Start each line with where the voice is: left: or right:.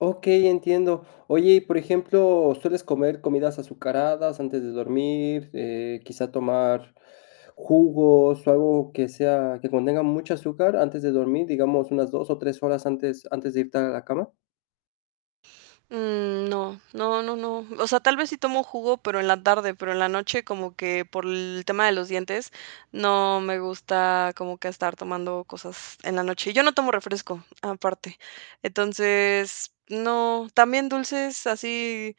left: Okey, entiendo. Oye, y por ejemplo, ¿sueles comer comidas azucaradas antes de dormir?, eh, quizá, tomar jugos o algo que sea que contenga mucha azúcar antes de dormir, digamos, unas 2 o 3 horas antes antes de irte a la cama.
right: Mm, no, no, no, no. O sea, tal vez sí tomo jugo, pero en la tarde, pero en la noche como que por el tema de los dientes no me gusta como que estar tomando cosas en la noche. Yo no tomo refresco aparte. Entonces, no también dulces así,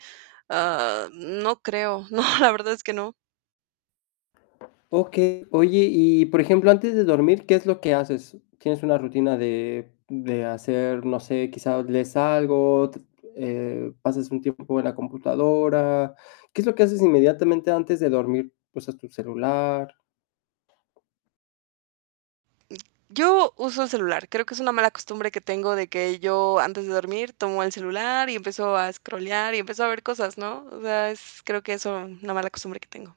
right: ah, no creo. No, la verdad es que no.
left: Okey. Oye, y por ejemplo, antes de dormir, ¿qué es lo que haces? ¿Tienes una rutina de de hacer, no sé, quizá, lees algo, t eh, pasas un tiempo en la computadora? ¿Qué es lo que haces inmediatamente antes de dormir? ¿Usas tu celular?
right: Yo uso el celular. Creo que es una mala costumbre que tengo de que yo antes de dormir tomo el celular y empiezo a scrollear, y empiezo a ver cosas, ¿no? O sea, es creo que eso, una mala costumbre que tengo.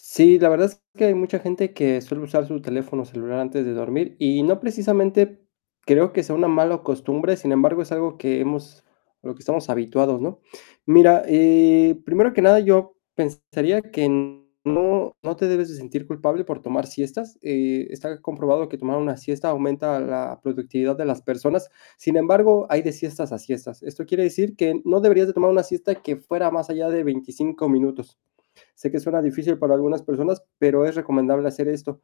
left: Sí, la verdad es que hay mucha gente que suele usar su teléfono celular antes de dormir, y no precisamente creo que sea una mala costumbre. Sin embargo, es algo que hemos a lo que estamos habituados, ¿no? Mira, eh, primero que nada, yo pensaría que no no te debes de sentir culpable por tomar siestas. Eh, está comprobado que tomar una siesta aumenta la productividad de las personas. Sin embargo, hay de siestas a siestas. Esto quiere decir que no deberías de tomar una siesta que fuera más allá de 25 minutos. Sé que suena difícil para algunas personas, pero es recomendable hacer esto.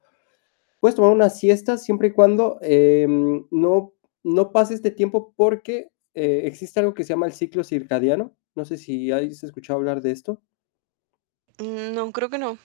left: Puedes tomar una siesta siempre y cuando, eh, no no pase este tiempo, porque, eh, existe algo que se llama el ciclo circadiano. No sé si has escuchado hablar de esto.
right: Mm, no, creo que no.